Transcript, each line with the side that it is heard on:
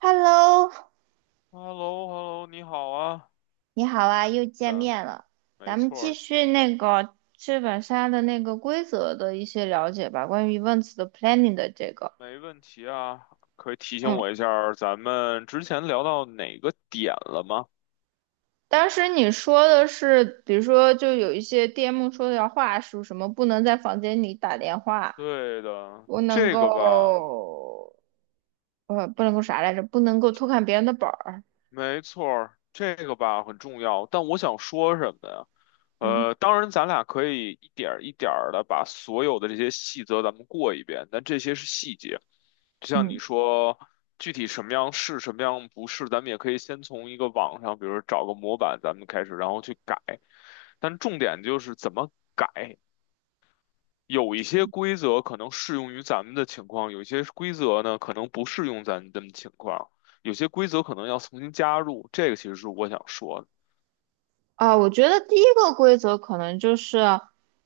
right: Hello，
left: h e l l o h e l l o 你好啊，
right: 你好啊，又见
left: 咱
right: 面了。
left: 没
right: 咱们
left: 错
right: 继
left: 儿，
right: 续那个剧本杀的那个规则的一些了解吧，关于 events 的 planning 的这个。
left: 没问题啊。可以提醒
right: 嗯，
left: 我一下儿咱们之前聊到哪个点了吗？
right: 当时你说的是，比如说就有一些 DM 说的要话术，什么不能在房间里打电话，
left: 对的，
right: 不能
left: 这个吧，
right: 够，不能够啥来着，不能够偷看别人的本儿。
left: 没错儿，这个吧很重要。但我想说什么呀？
right: 嗯
left: 当然，咱俩可以一点儿一点儿的把所有的这些细则咱们过一遍，但这些是细节。就像你
right: 嗯。
left: 说，具体什么样是，什么样不是，咱们也可以先从一个网上，比如说找个模板，咱们开始，然后去改。但重点就是怎么改，有一些规则可能适用于咱们的情况，有一些规则呢可能不适用咱们的情况，有些规则可能要重新加入，这个其实是我想说的。
right: 啊，我觉得第一个规则可能就是，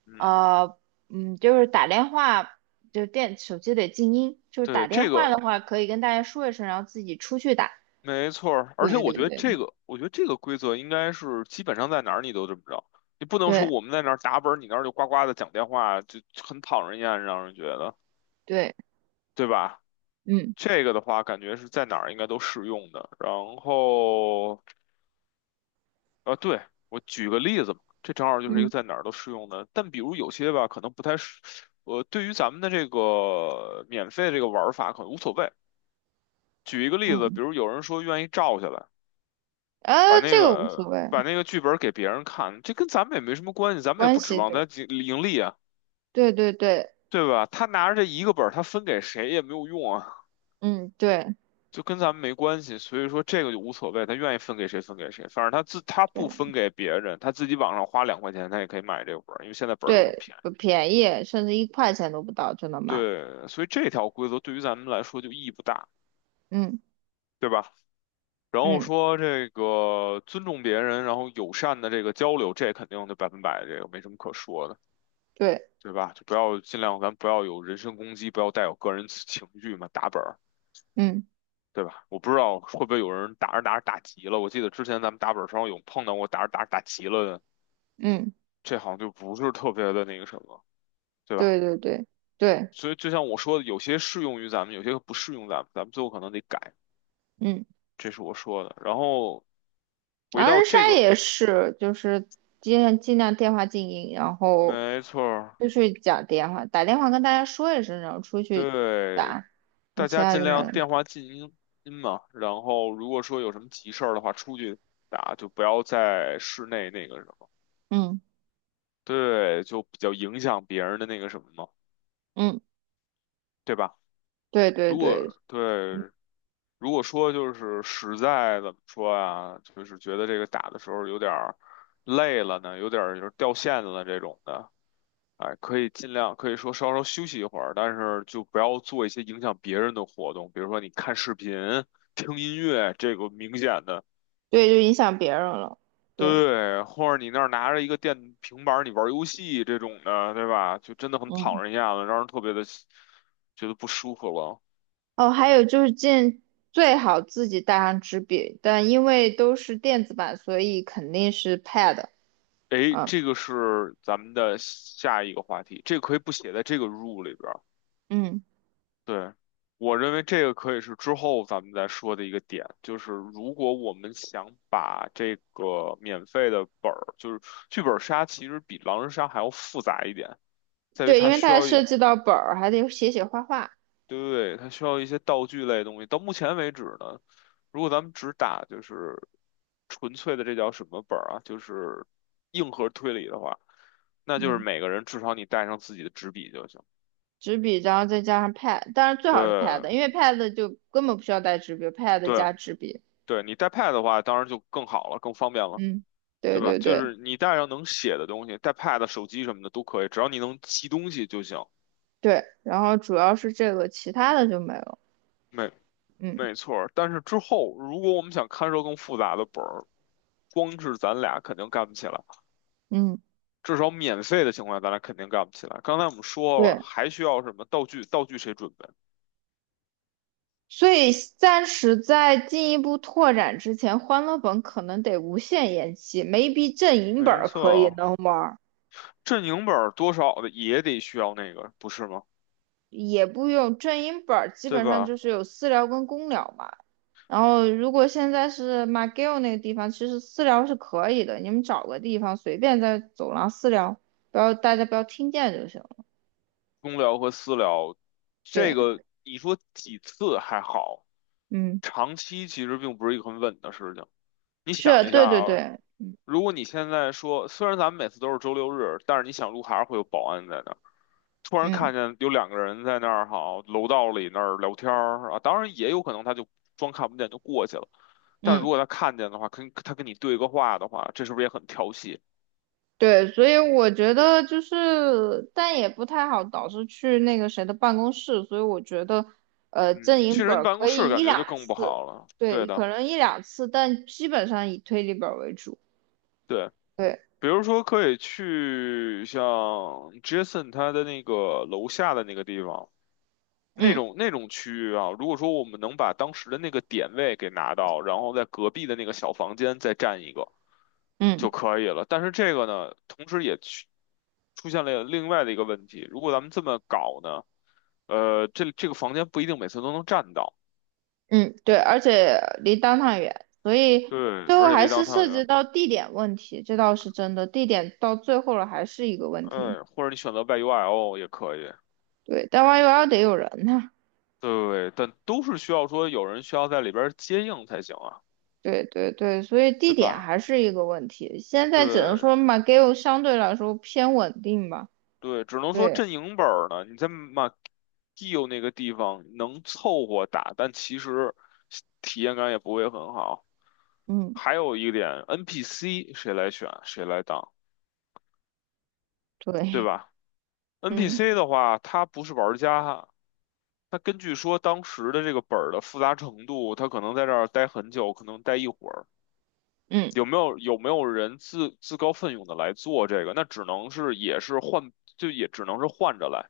left: 嗯，
right: 呃，就是打电话，就电手机得静音，就是打
left: 对，
right: 电
left: 这个
right: 话的话可以跟大家说一声，然后自己出去打。
left: 没错儿而且
right: 对对
left: 我觉得
right: 对，
left: 这个，规则应该是基本上在哪儿你都这么着，你不能说
right: 对
left: 我们在那儿打本儿你那儿就呱呱的讲电话，就很讨人厌，让人觉得，
right: 对，
left: 对吧？
right: 嗯
left: 这个的话，感觉是在哪儿应该都适用的，然后。啊，对，我举个例子嘛，这正好就是一个
right: 嗯
left: 在哪儿都适用的。但比如有些吧，可能不太适，对于咱们的这个免费这个玩儿法可能无所谓。举一个例子，比
right: 嗯，
left: 如有人说愿意照下来，把那
right: 这个无所
left: 个
right: 谓，
left: 剧本给别人看，这跟咱们也没什么关系，咱们也
right: 关
left: 不指
right: 系
left: 望他
right: 对
left: 盈盈利啊，
right: 对对对，
left: 对吧？他拿着这一个本儿他分给谁也没有用啊，
right: 嗯对
left: 就跟咱们没关系。所以说这个就无所谓，他愿意分给谁分给谁，反正他不
right: 对
left: 分给别人，他自己网上花2块钱，他也可以买这个本儿因为现在本儿都很
right: 对，
left: 便
right: 不
left: 宜。
right: 便宜，甚至1块钱都不到就能买。
left: 对，所以这条规则对于咱们来说就意义不大，
right: 嗯
left: 对吧？然后
right: 嗯，
left: 说这个尊重别人，然后友善的这个交流，这肯定就百分百，这个没什么可说的，
right: 对，
left: 对吧？就不要尽量，咱不要有人身攻击，不要带有个人情绪嘛，打本儿，
right: 嗯
left: 对吧？我不知道会不会有人打着打着打急了，我记得之前咱们打本儿上有碰到过打着打着打急了的，
right: 嗯，
left: 这好像就不是特别的那个什么，对吧？
right: 对对对对，
left: 所以就像我说的，有些适用于咱们，有些不适用咱们，咱们最后可能得改，
right: 嗯。
left: 这是我说的。然后。回
right: 狼
left: 到
right: 人
left: 这
right: 杀
left: 个，
right: 也是，就是尽量尽量电话静音，然后
left: 没错儿
right: 就是讲电话，打电话跟大家说一声，然后出去
left: 对，
right: 打，那
left: 大
right: 其
left: 家
right: 他
left: 尽
right: 就没
left: 量电
right: 了。
left: 话静音音嘛。然后如果说有什么急事儿的话，出去打就不要在室内那个什么，
right: 嗯
left: 对，就比较影响别人的那个什么嘛，
right: 嗯，
left: 对吧？
right: 对对
left: 如果
right: 对
left: 对，如果说就是实在怎么说啊，就是觉得这个打的时候有点儿累了呢，有点儿就是掉线了这种的。哎，可以尽量可以说稍稍休息一会儿，但是就不要做一些影响别人的活动，比如说你看视频、听音乐，这个明显的，
right: 对，就影响别人了。对，
left: 对，或者你那儿拿着一个电平板儿你玩游戏这种的，对吧？就真的很讨
right: 嗯。
left: 人厌了，让人特别的觉得不舒服了。
right: 哦，还有就是最好自己带上纸笔，但因为都是电子版，所以肯定是 pad。
left: 哎，
right: 嗯
left: 这个是咱们的下一个话题，这个可以不写在这个 rule 里边
right: 嗯，
left: 对，我认为这个可以是之后咱们再说的一个点，就是如果我们想把这个免费的本儿，就是剧本杀，其实比狼人杀还要复杂一点，在于
right: 对，
left: 它
right: 因为它
left: 需
right: 还
left: 要
right: 涉
left: 一，
right: 及到本儿，还得写写画画。
left: 对，它需要一些道具类的东西。到目前为止呢，如果咱们只打就是纯粹的这叫什么本儿啊，就是硬核推理的话，那就是
right: 嗯。
left: 每个人至少你带上自己的纸笔就行。
right: 纸笔，然后再加上 pad，当然最好是
left: 对，
right: pad，因为 pad 就根本不需要带纸笔，pad
left: 对，
right: 加纸笔。
left: 对，你带 pad 的话，当然就更好了，更方便了。
right: 嗯，对
left: 对吧？
right: 对
left: 就
right: 对
left: 是你带上能写的东西，带 pad、手机什么的都可以，只要你能记东西就行。
right: 对，然后主要是这个，其他的就没有。
left: 没
right: 嗯
left: 没错儿，但是之后如果我们想看涉更复杂的本儿，光是咱俩肯定干不起来，
right: 嗯，
left: 至少免费的情况下咱俩肯定干不起来。刚才我们说了，
right: 对，
left: 还需要什么道具？道具谁准备？
right: 所以暂时在进一步拓展之前，欢乐本可能得无限延期没 a 阵营本
left: 没
right: 儿可以
left: 错，
right: 能玩。
left: 阵营本儿多少的也得需要那个，不是吗？
right: 也不用正音本儿，基
left: 对
right: 本上
left: 吧？
right: 就是有私聊跟公聊嘛。然后如果现在是马 c g 那个地方，其实私聊是可以的，你们找个地方随便在走廊私聊，不要大家不要听见就行了。
left: 公聊和私聊，这
right: 对，
left: 个你说几次还好，
right: 嗯，
left: 长期其实并不是一个很稳的事情。你想
right: 是，
left: 一下
right: 对对
left: 啊，
right: 对，
left: 如果你现在说，虽然咱们每次都是周六日，但是你想路还是会有保安在那儿。突然
right: 嗯
left: 看见有两个人在那儿，好，楼道里那儿聊天儿啊，当然也有可能他就装看不见就过去了。但如
right: 嗯，
left: 果他看见的话，跟他跟你对个话的话，这是不是也很调戏？
right: 对，所以我觉得就是，但也不太好导师去那个谁的办公室，所以我觉得，正
left: 嗯，
right: 音
left: 去
right: 本
left: 人
right: 儿
left: 办
right: 可
left: 公室
right: 以
left: 感
right: 一
left: 觉就
right: 两
left: 更不
right: 次，
left: 好了。对
right: 对，
left: 的，
right: 可能一两次，但基本上以推理本儿为主。
left: 对。
right: 对，
left: 比如说可以去像 Jason 他的那个楼下的那个地方，那
right: 嗯
left: 种那种区域啊，如果说我们能把当时的那个点位给拿到，然后在隔壁的那个小房间再占一个
right: 嗯
left: 就可以了。但是这个呢，同时也去出现了另外的一个问题，如果咱们这么搞呢，这个房间不一定每次都能占到，
right: 嗯，对，而且离 d o 远，所以
left: 对，
right: 最后
left: 而且
right: 还
left: 离
right: 是
left: 当汤
right: 涉
left: 圆，
right: 及到地点问题，这倒是真的，地点到最后了还是一个问题。
left: 嗯，或者你选择 y u I l 也可以。
right: 对，但弯 u L 得有人呐。
left: 对，但都是需要说有人需要在里边儿接应才行啊，
right: 对对对，所以地
left: 对
right: 点
left: 吧？
right: 还是一个问题。现在只能说
left: 对
right: 嘛 a g a l 相对来说偏稳定吧。
left: 对，只能说
right: 对，
left: 阵营本儿呢，你在马基有那个地方能凑合打，但其实体验感也不会很好。
right: 嗯，
left: 还有一点，NPC 谁来选谁来当，对
right: 对，
left: 吧
right: 嗯
left: ？NPC 的话，他不是玩家，他根据说当时的这个本儿的复杂程度，他可能在这儿待很久，可能待一会儿。
right: 嗯，
left: 有没有人自告奋勇的来做这个？那只能是也是换，就也只能是换着来，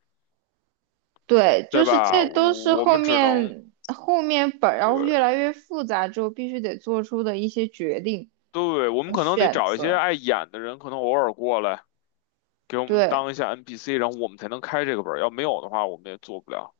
right: 对，
left: 对
right: 就是
left: 吧？
right: 这都是
left: 我我
right: 后
left: 们只能
right: 面后面本儿要越
left: 对
right: 来越复杂之后必须得做出的一些决定。
left: 对，我们
right: 和
left: 可能得
right: 选
left: 找一些
right: 择。
left: 爱演的人，可能偶尔过来给我们
right: 对
left: 当一下 NPC,然后我们才能开这个本儿。要没有的话，我们也做不了，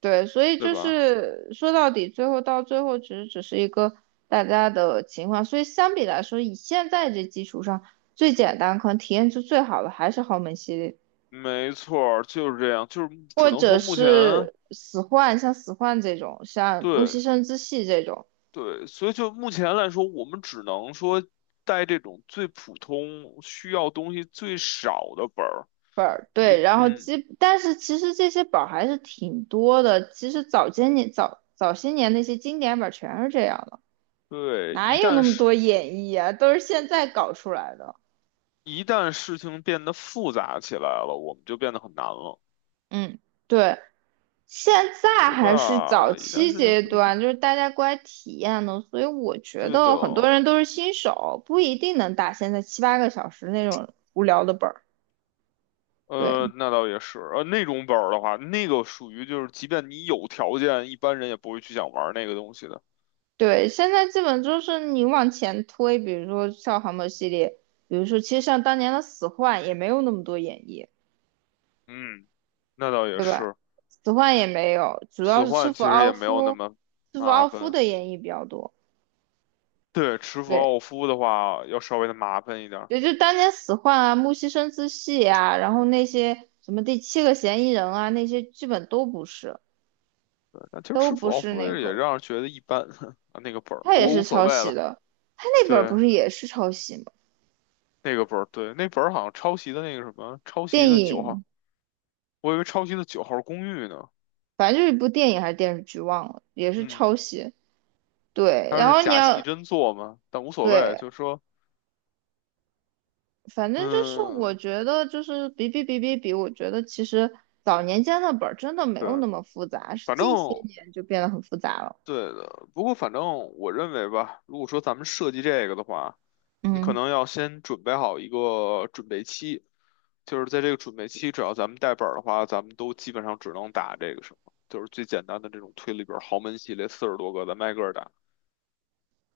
right: 对，所以
left: 对
right: 就
left: 吧？
right: 是说到底，最后到最后，其实只是一个大家的情况。所以相比来说，以现在这基础上，最简单可能体验就最好的还是豪门系列，
left: 没错儿，就是这样，就是只
right: 或
left: 能
right: 者
left: 说目前
right: 是死幻，像死幻这种，像木
left: 对
right: 西生之系这种
left: 对，所以就目前来说，我们只能说带这种最普通、需要东西最少的本儿。
right: 本儿。对，然后
left: 嗯，
right: 但是其实这些本儿还是挺多的。其实早些年那些经典本儿全是这样的，
left: 对，
right: 哪
left: 一
right: 有
left: 旦
right: 那么
left: 事
right: 多演绎啊？都是现在搞出来的。
left: 一旦事情变得复杂起来了，我们就变得很难了，
right: 嗯。对，现在
left: 对
right: 还是早
left: 吧？一旦
right: 期
left: 事情
right: 阶
left: 不
right: 段，就是大家过来体验的，所以我觉
left: 对的，
right: 得很多人都是新手，不一定能打现在7、8个小时那种无聊的本儿。对
left: 那倒也是，那种本儿的话，那个属于就是，即便你有条件，一般人也不会去想玩那个东西的。
right: 对，现在基本就是你往前推，比如说像航母系列，比如说其实像当年的死幻也没有那么多演绎，
left: 嗯，那倒也
right: 对吧？
left: 是，
right: 死幻也没有，主要
left: 死
right: 是吃
left: 幻其
right: 服
left: 实也
right: 奥
left: 没有那
right: 夫，
left: 么
right: 吃服
left: 麻
right: 奥夫
left: 烦。
right: 的演绎比较多。
left: 对，持斧
right: 对。
left: 奥夫的话要稍微的麻烦一点儿，
right: 也就当年死患啊、木西生姿系啊，然后那些什么第七个嫌疑人啊，那些基本都不是，
left: 但其实
right: 都
left: 持
right: 不
left: 斧奥
right: 是
left: 夫
right: 那
left: 也
right: 个，
left: 让人觉得一般 啊，那个本儿，
right: 他
left: 不
right: 也
left: 过
right: 是
left: 无所
right: 抄
left: 谓
right: 袭
left: 了。
right: 的，他那本儿
left: 对。
right: 不是也是抄袭吗？
left: 那个本儿，对，那本儿好像抄袭的那个什么，抄袭
right: 电
left: 的九号，
right: 影，
left: 我以为抄袭的九号公寓呢。
right: 反正就是一部电影还是电视剧，忘了，也是
left: 嗯，
right: 抄袭。对，
left: 它
right: 然
left: 是
right: 后你
left: 假戏
right: 要
left: 真做嘛，但无所谓，
right: 对，
left: 就是说，
right: 反正就是我
left: 嗯，
right: 觉得就是比比比比比，我觉得其实早年间的本儿真的没有
left: 对，
right: 那么复杂，是
left: 反正
right: 近些年就变得很复杂了。
left: 对的。不过反正我认为吧，如果说咱们设计这个的话，你可
right: 嗯
left: 能要先准备好一个准备期，就是在这个准备期，只要咱们带本儿的话，咱们都基本上只能打这个什么，就是最简单的这种推理本儿，豪门系列40多个，咱们挨个儿打。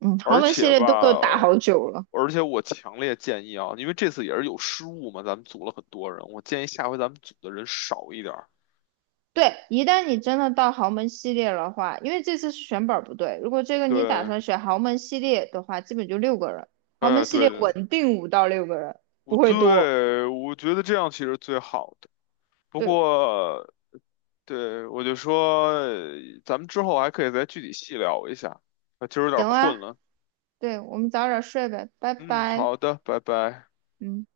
right: 嗯，豪
left: 而
right: 门系
left: 且
right: 列
left: 吧，
right: 都给我打好久了。
left: 而且我强烈建议啊，因为这次也是有失误嘛，咱们组了很多人，我建议下回咱们组的人少一点儿。
right: 对，一旦你真的到豪门系列的话，因为这次是选本儿不对，如果这个你打
left: 对，
right: 算选豪门系列的话，基本就六个人，豪门
left: 哎，
right: 系列
left: 对对对，
right: 稳定5到6个人，不会多。
left: 我觉得这样其实最好的。不
right: 对，
left: 过，对我就说，咱们之后还可以再具体细聊一下，啊，今儿有点
right: 行啊，
left: 困了。
right: 对，我们早点睡呗，拜
left: 嗯，
right: 拜。
left: 好的，拜拜。
right: 嗯。